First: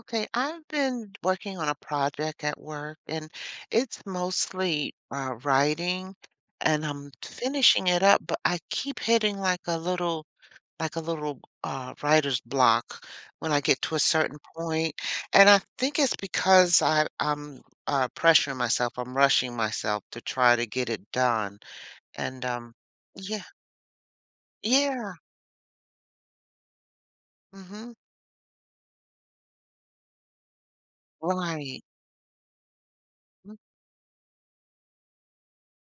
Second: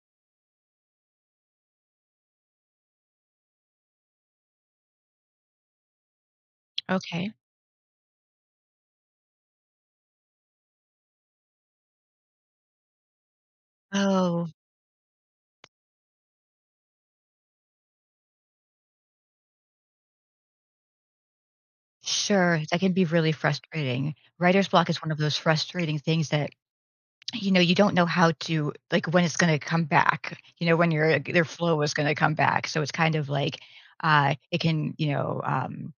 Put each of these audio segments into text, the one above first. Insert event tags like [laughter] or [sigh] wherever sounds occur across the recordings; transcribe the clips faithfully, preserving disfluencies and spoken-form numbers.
Okay, I've been working on a project at work and it's mostly uh, writing, and I'm Okay. finishing it up, but I keep hitting like a little like a little uh, writer's block when I get to a certain Oh, point. And I think it's because I, I'm uh, pressuring myself, I'm rushing myself to try to get it done. And sure. um, That can be really yeah, frustrating. Writer's block is one yeah, of those frustrating things that, you know, you mm-hmm, don't know how to, like, when it's going to come back, you know, when your, their flow right. is going to come back. So it's kind of Mm, like, uh, it can, you know, um,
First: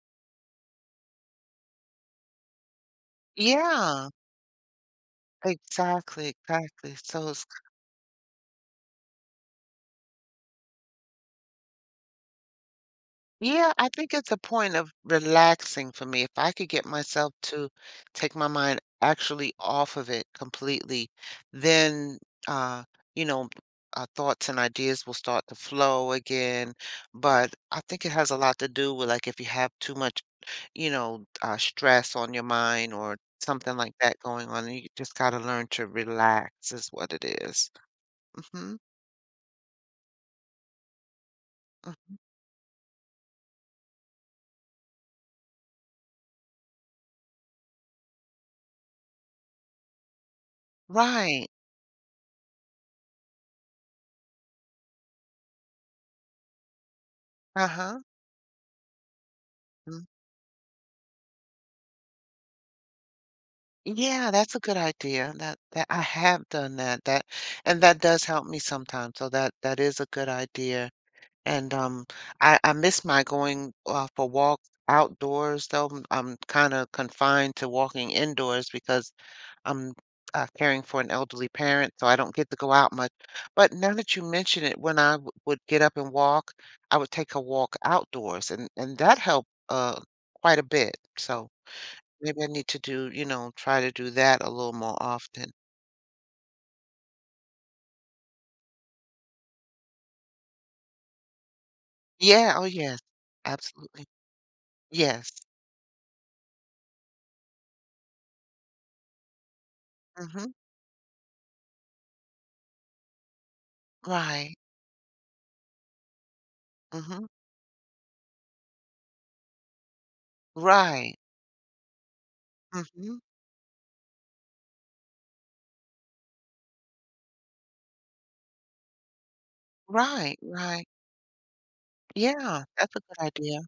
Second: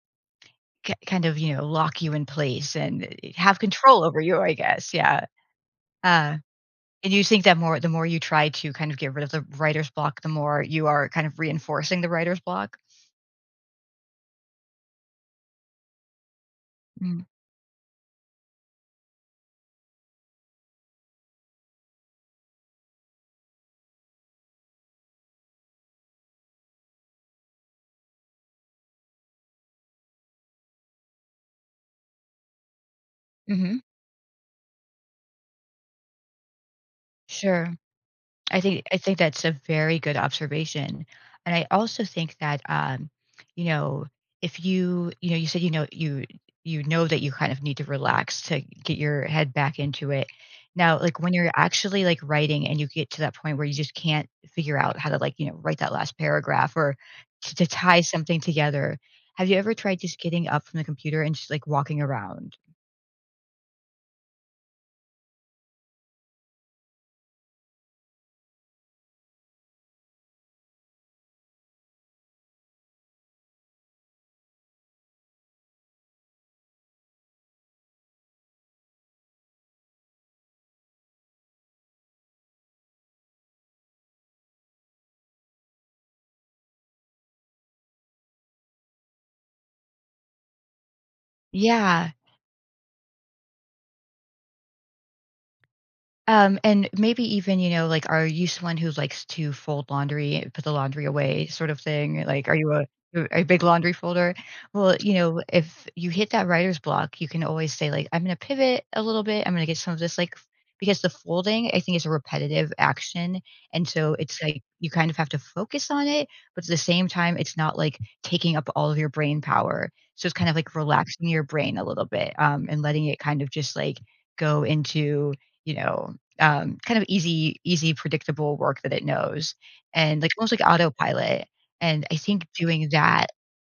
ki kind of, you know, lock you in place and uh, have control yeah, over you, I guess. Yeah. exactly, Uh, exactly. and you So think that more, the more you try to kind of get rid of the writer's block, the more you are kind of reinforcing the writer's block. yeah, I think it's a point of relaxing for me. If I could get Mm, myself to take my mind actually off of it completely, then uh, you know, uh, thoughts and ideas will start to flow again. But I think it has a lot to do with like if you have too much, you know, uh, stress on your mind or something mm-hmm. like that going on, you just got to learn to relax is what it Sure. is. I Mm-hmm. think I think that's a very good observation, and I also Mm. think that, um, you know, if you you know, you said, you know, you you know that you kind of need to relax to get your head back into it. Now, like, when Right. you're actually, like, writing and you get to that point where you just can't figure out how to, like, you know, write that last paragraph or to to Uh-huh. tie something together, have you ever tried just getting up from the computer and just, like, walking around? Yeah, that's a good idea. That that I have done that. That and that does help me sometimes. So that that is a good idea. And um I I miss my going uh, for walks outdoors though. I'm, I'm kind of confined to walking indoors because I'm uh, caring for an elderly parent, so I don't get to go out much. But now that you mention it, when I w would get up and walk, I would take a walk outdoors and and that helped uh quite a bit. So Yeah. maybe I need to do, you know, try to do that a little more often. Um, and maybe even, you know, like, are you someone who likes to fold laundry and put the laundry away sort of thing? Like, are Yeah, oh you a yes, a big laundry absolutely. folder? Well, you Yes. know, if you hit that writer's block, you can always say, like, I'm gonna pivot a little bit. I'm gonna get some of this, like f- Mhm. because the folding, I think, is a repetitive action. And so it's Right. like you kind of have to focus on it, but at the same Mhm. time, it's not like taking up all of your brain power. So it's kind of like Right. relaxing your brain a little bit, um, and letting it Mhm. kind of just like go into, you know, um, kind of easy easy predictable work that it knows and like Right, almost like right. autopilot. And I think Yeah, doing that's a good that, idea.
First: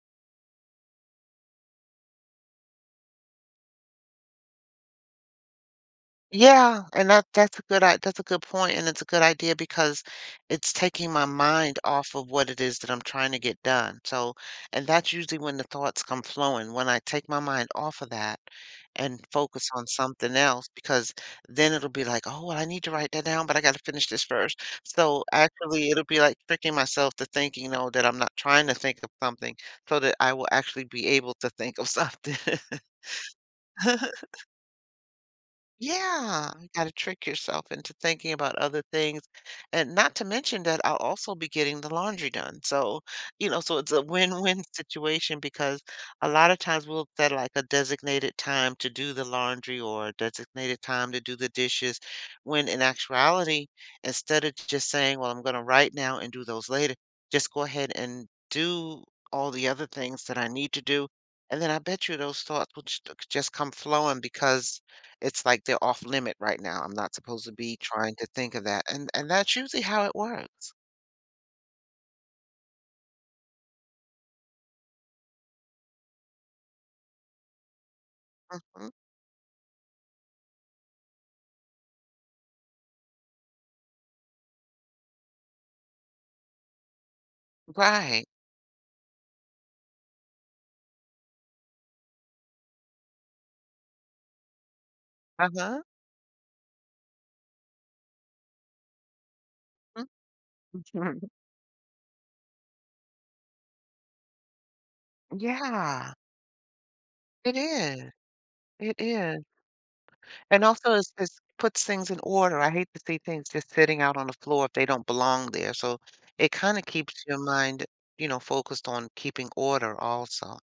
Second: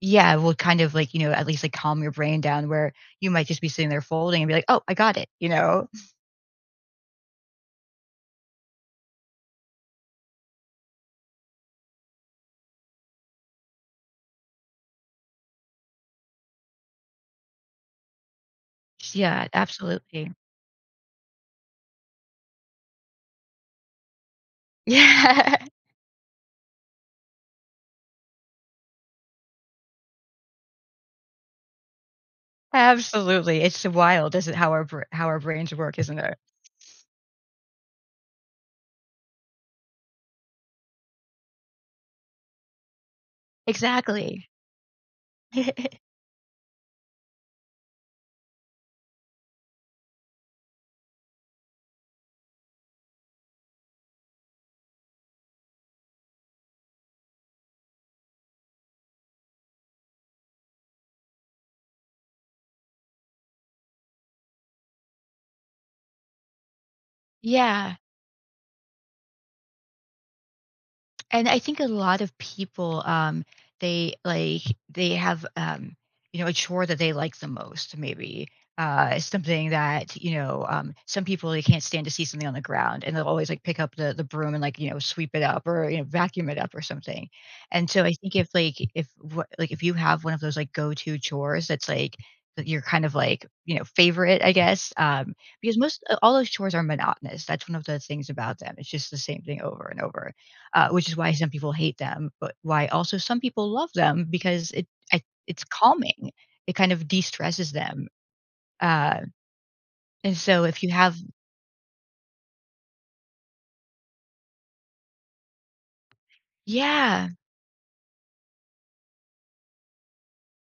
yeah, will kind of like, you know, at least like calm your brain down where you might just be sitting there folding and be like, oh, I got it, you know? Yeah, and that that's a good i that's a good point, and it's a good idea because it's taking my mind off of what it is that I'm trying to get done. So, and that's usually when the thoughts come flowing, when I take my mind off of that and Yeah, focus on absolutely. something [laughs] else, because then it'll be like, oh, well, I need to write that down, but I got to finish this first. So Yeah, actually, it'll be like tricking myself to thinking, you know, that I'm not trying to think of something so that I will actually be able to think of something. absolutely. It's [laughs] wild, isn't it, how our br- how our brains work, isn't it? Yeah, you gotta trick yourself into thinking about other things, and not to mention that I'll also be getting the laundry done, so, you know, so it's a Exactly. win-win situation because [laughs] a lot of times we'll set, like, a designated time to do the laundry or a designated time to do the dishes, when in actuality, instead of just saying, "Well, I'm gonna right now and do those later," just go ahead and do all the other things that I need to do, and then I bet you those thoughts will just just come flowing because it's like they're off limit right now. I'm not supposed to be Yeah, trying to think of that, and and that's usually how it works. and I think a lot of people, um, they like they have, um, you know, a chore that they like the most. Maybe Mhm. uh, something that you know, um, some people they can't stand to see something on the ground, and they'll always like pick up the the broom and like you know sweep it up or you know vacuum it up or something. And so I Right. think if like if wh- like if you have one of those like go to chores that's like that are kind of like you know favorite, I guess, um, because Uh-huh. most uh, all those chores are monotonous. That's one of the things about them. It's just the same thing over and Mm. over uh, which is Mhm. [laughs] why some people hate them, but why also some people love them because it I, it's Yeah. calming. It kind of de It stresses them. is. It Uh, is. and so And if you also it's have, it's puts things in order. I hate to see things just sitting out on the floor if they don't belong there. So it kinda keeps yeah, your mind, you know, focused on keeping order also.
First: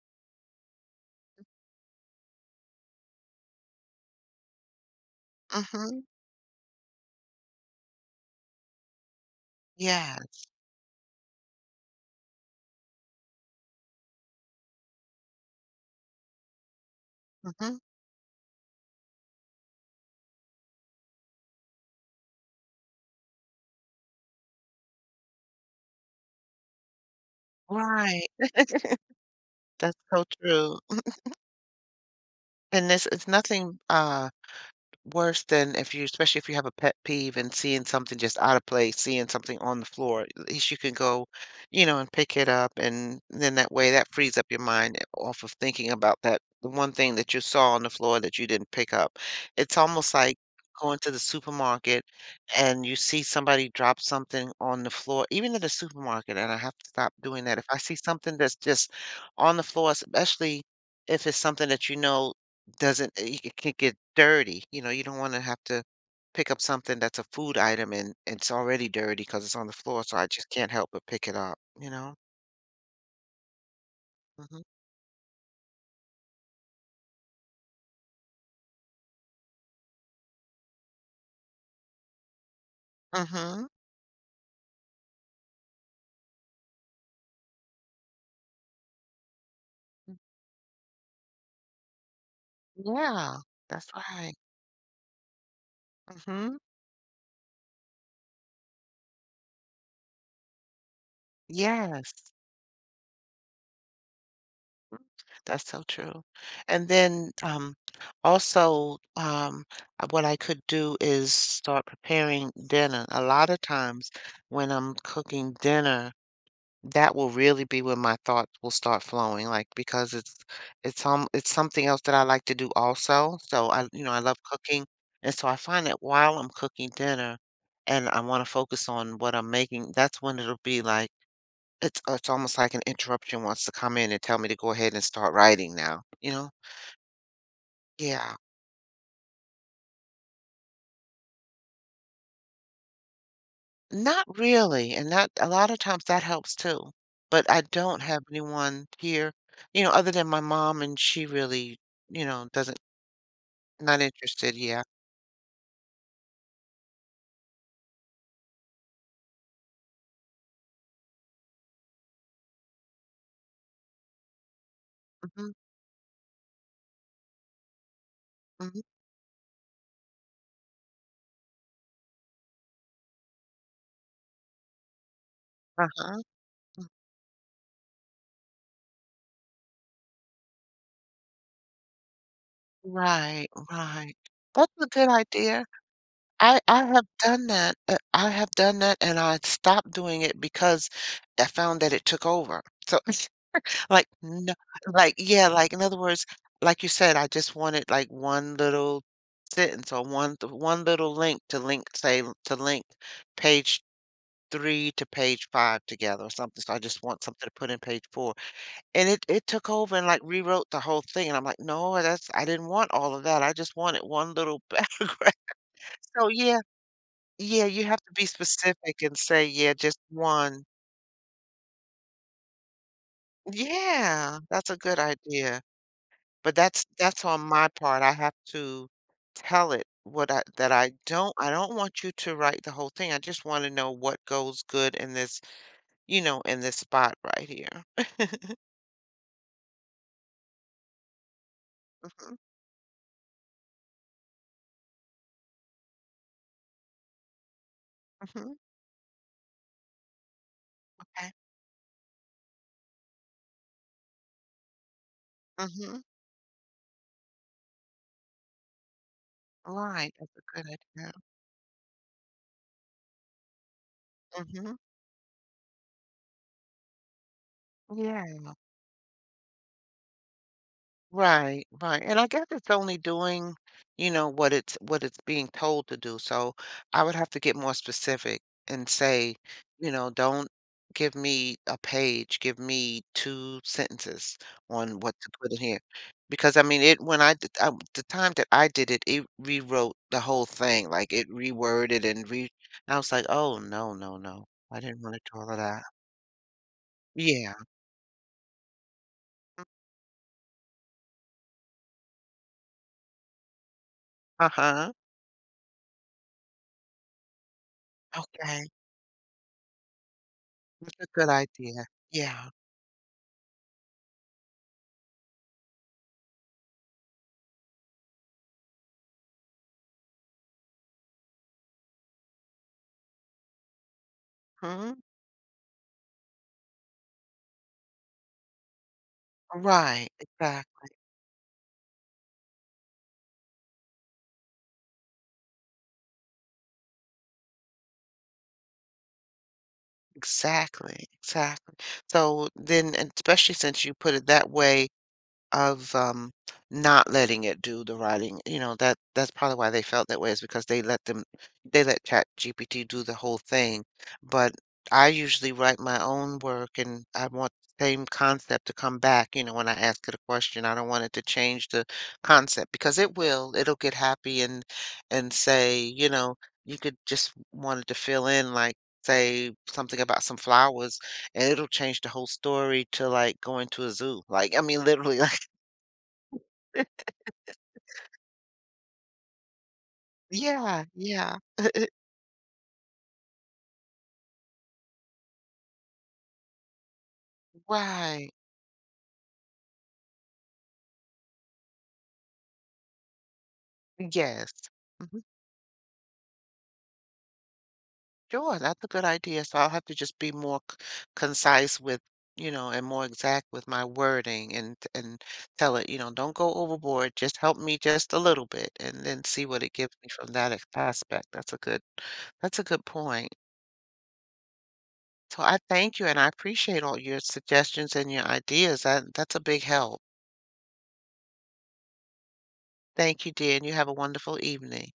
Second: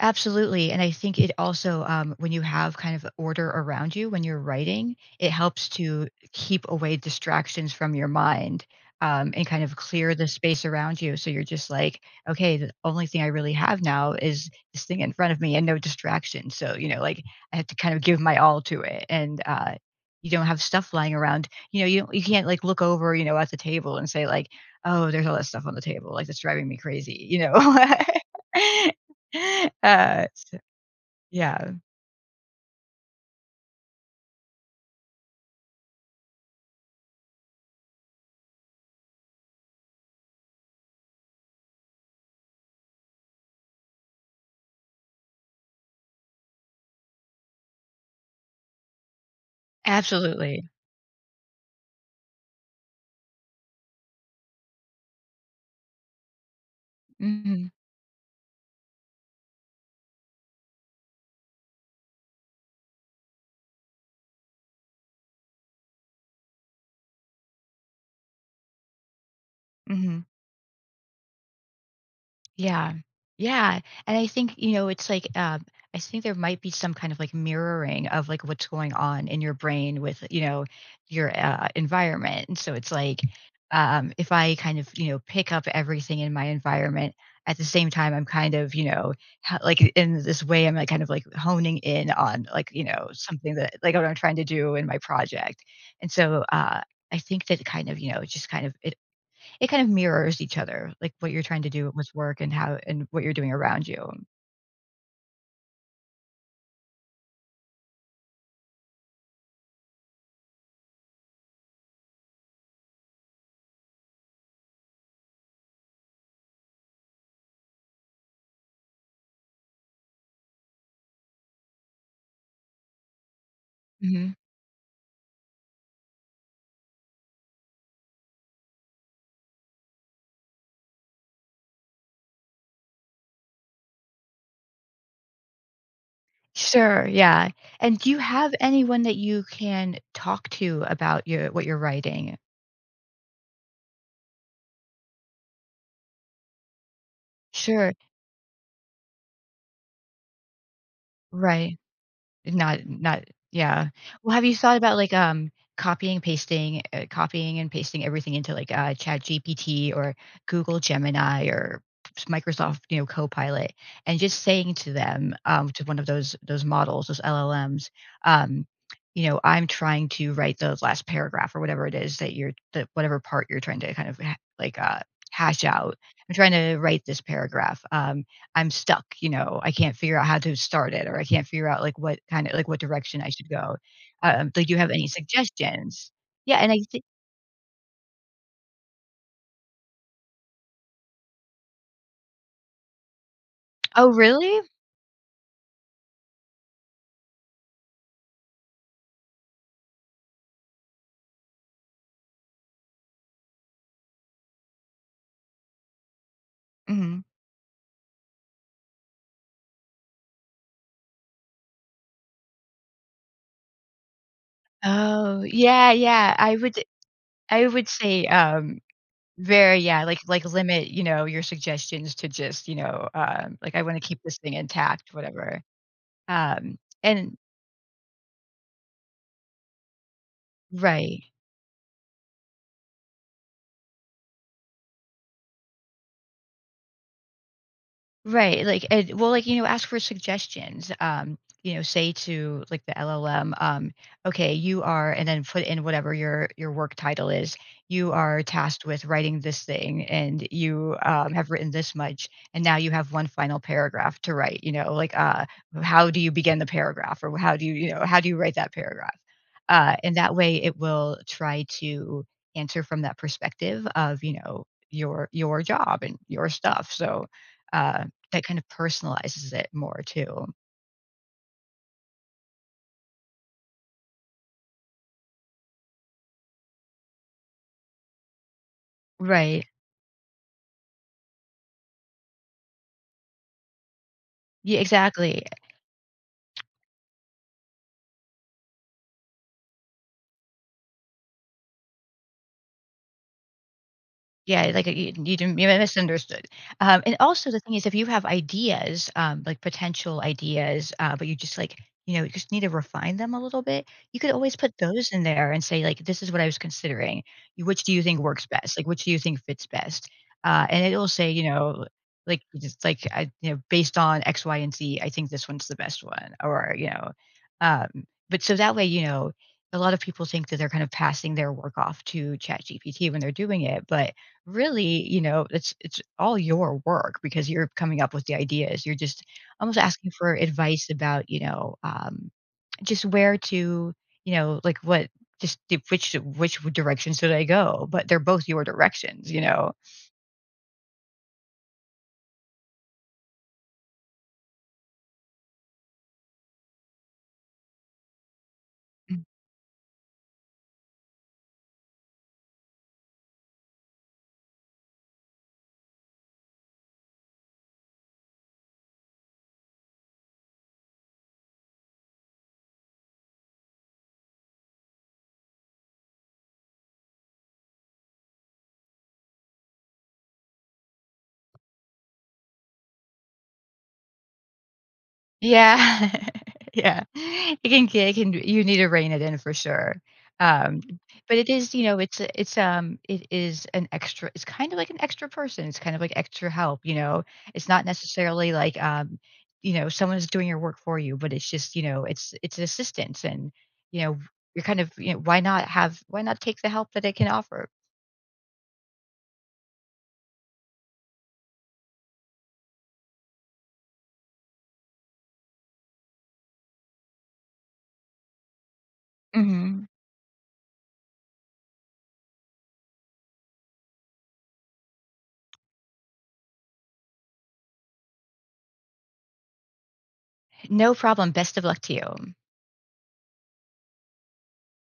absolutely. And I think it also, um, when you have kind of order around you when you're writing, it helps Mhm. to keep away distractions from your mind um, and kind of clear the Yes. space around you. So you're just like, okay, the only thing I really have now is this thing in front of me and no distraction. So, you know, like I have to Mhm. kind of give my all to it. And uh, you don't have stuff lying around. You know, you, don't, you can't like look over, you know, at the table and say, like, oh, there's all that stuff on the table. Like, that's driving me crazy, you know? Right. [laughs] [laughs] [laughs] That's so Uh, true. yeah, And this is nothing, uh Worse than if you especially if you have a pet peeve and seeing something just out of place, seeing something on the floor, at least you can go, you know, and pick it up, and then that way, that frees up your mind off of thinking about that the one thing that you saw on the floor that you didn't pick up. It's almost like absolutely. going to the supermarket and you see somebody drop something on the floor, even in the supermarket, and I have to stop doing that. If Mhm, I see something that's just on the floor, especially if it's something that you know doesn't it it can get dirty, you know, you don't wanna have to pick up something that's a food item and it's already dirty because it's on the floor, so mhm. I just can't help but pick it up, you know? Yeah. Yeah. And I think, Mhm. you know, it's like, um, I think there might be some kind of like mirroring of like what's going on in your brain with, you know, your uh, environment. And so it's like, Mhm. um, if I kind of, you know, pick up everything in my environment at the same time, I'm kind of, you know, ha- like in this way, I'm like kind of like honing in on like, you know, Yeah. something that That's like what I'm right. trying to do in my project. And so, Mhm. uh, I think that kind of, you know, it's just kind of, it kind of mirrors each other, like what you're trying to do with Yes. work and how and what you're doing around you. That's so true. And then, um, also, um, uh, what I could do is start preparing dinner. A lot of times when I'm cooking dinner that will really be when my thoughts will start flowing, like, because it's it's, um it's something else that I like to do also, so I you know, I Mhm. love cooking, and so I find that while I'm cooking dinner and I wanna focus on what I'm making, that's when it'll be like it's it's almost like an interruption wants to come in and tell me to go ahead and start writing now, you know? Sure, yeah. And do you Yeah. have anyone that you can talk to about your what you're writing? Not really, and that a lot of times that helps too, but I Sure, don't have anyone here, you know, other than my mom, and she right. really, you know, doesn't. Not not yeah. Not Well, have interested, you thought yeah. about, like, um, copying, pasting, uh, copying and pasting everything into, like, uh, Chat G P T or Google Gemini or s Microsoft, you know, Copilot, and just saying to them, Mhm, um, to one of those those models, those L L Ms, um, mhm, you know, "I'm trying to write the last paragraph," or whatever it is that you're that whatever part you're trying to kind of ha like, uh, hash out. uh-huh. "I'm trying to write this paragraph, um, I'm stuck, you know, I can't figure out how to start it or I can't figure out like what kind of like what direction I Right, should go. right. Um, like, do That's you a have any good idea. suggestions? Yeah, I and I I think have done that, uh, I have done that, and I stopped doing it because I found that it took over. So, [laughs] like, Oh, no really? like, yeah, like, in other words, like you said, I just wanted, like, one little sentence or one th one little link to link, say, l- to link page three to page five together or something, so I just Mhm. want something to put in page four. And it it took over and, like, rewrote the whole thing, and I'm like, "No, that's I didn't want all of that, I just wanted one little [laughs] paragraph." Oh, yeah, So, yeah. I yeah, would yeah, I you would have to say be um specific and say, "Yeah, very just yeah, like like one." limit, you know, your suggestions to just, you know, um like I want to keep this Yeah, thing that's a good intact, whatever. idea, but Um that's that's and on my part, I have to tell it what I that I right. don't I don't want you to write the whole thing, I just wanna know what goes good in this, you know, in this spot right here. Right, like, and well, like, you know, ask for suggestions, um, you know, say Mhm, to, like, the L L M, um, "Okay, you are" and then put in whatever your your work title is, "You are mhm, tasked with writing this thing, and you, um, okay, have written this much, and now you have one final paragraph to write," you know, like, uh, mhm, "How do you begin the paragraph?" Or, "How do you" you know, "How do you write that paragraph?" Uh, right, and that that's a way, it good idea, will try to answer from that perspective of, you know, mhm, your your job and your stuff, so, uh yeah. that kind of personalizes it more too. Right, right. And I guess it's only doing, you know, what it's what it's being told to do. So I would have to get more specific and say, Right. you know, don't give me a page, give me two sentences Yeah, on what to exactly. put in here. Because I mean, it when I did I, the time that I did it, it rewrote the whole thing. Like it reworded and re I was like, "Oh, no, no, no. Yeah, I like, uh, didn't you want to you do all didn't of you that." misunderstood. Um, and also Yeah. the thing is if you have ideas, um, like potential ideas, uh, but you just, like, you know, you just need to refine them a little bit, you could always put Uh-huh. those in there and say, like, "This is what I was considering. You which do you think works Okay. best? Like, which do you think fits best?" Uh, and That's it'll a say, good you know, idea. like, Yeah. you just like, I you know, "Based on X, Y, and Z, I think this one's the best one," or, you know, um, but so that way, you know, a lot of people think that they're kind of passing their work off to ChatGPT when they're doing it, but Hmm. really, you know, it's it's all your work because you're coming up with the ideas. You're just almost asking Right, for advice exactly, about, you know, um, just where to, you know, like what, just the- which which direction should I go? But they're both your directions, you know. exactly, exactly. So then, and especially since you put it that way, of, um, not letting it do the writing, you know, that that's probably why they felt that way is because they let them they let ChatGPT do the whole thing. But I usually write my own work and I want the same concept to come back, you know, when I ask it a question. I don't want it to change the concept because it will. It'll get happy and and say, you know, you could just wanted to fill in like say something about some flowers and it'll change the whole story to like going to a zoo. Like I mean literally. [laughs] Yeah. [laughs] Yeah. It can get it can you need to rein it in for sure. Um, Yeah, but yeah, it is, you know, it's a it's, um it is an extra it's kind of like an extra person, it's kind of like extra help, you know? It's not right. necessarily like, um, you know, someone is doing your work for you, but it's just, you know, it's it's an assistance and, you know, Yes. you're kind of, you know, Mhm. why not have why not take the help that it can offer? Sure, that's a good idea. So I'll have to just be more c- concise with, you know, and more exact with my wording and and tell it, you know, don't go overboard, just help me just a little bit and then see what it Mhm. gives me from that ex- aspect. That's a good that's a good point. So I thank you and I appreciate all your suggestions and your ideas. That that's a big help. No problem, best of luck to you. Thank you, dear, and you have a wonderful evening.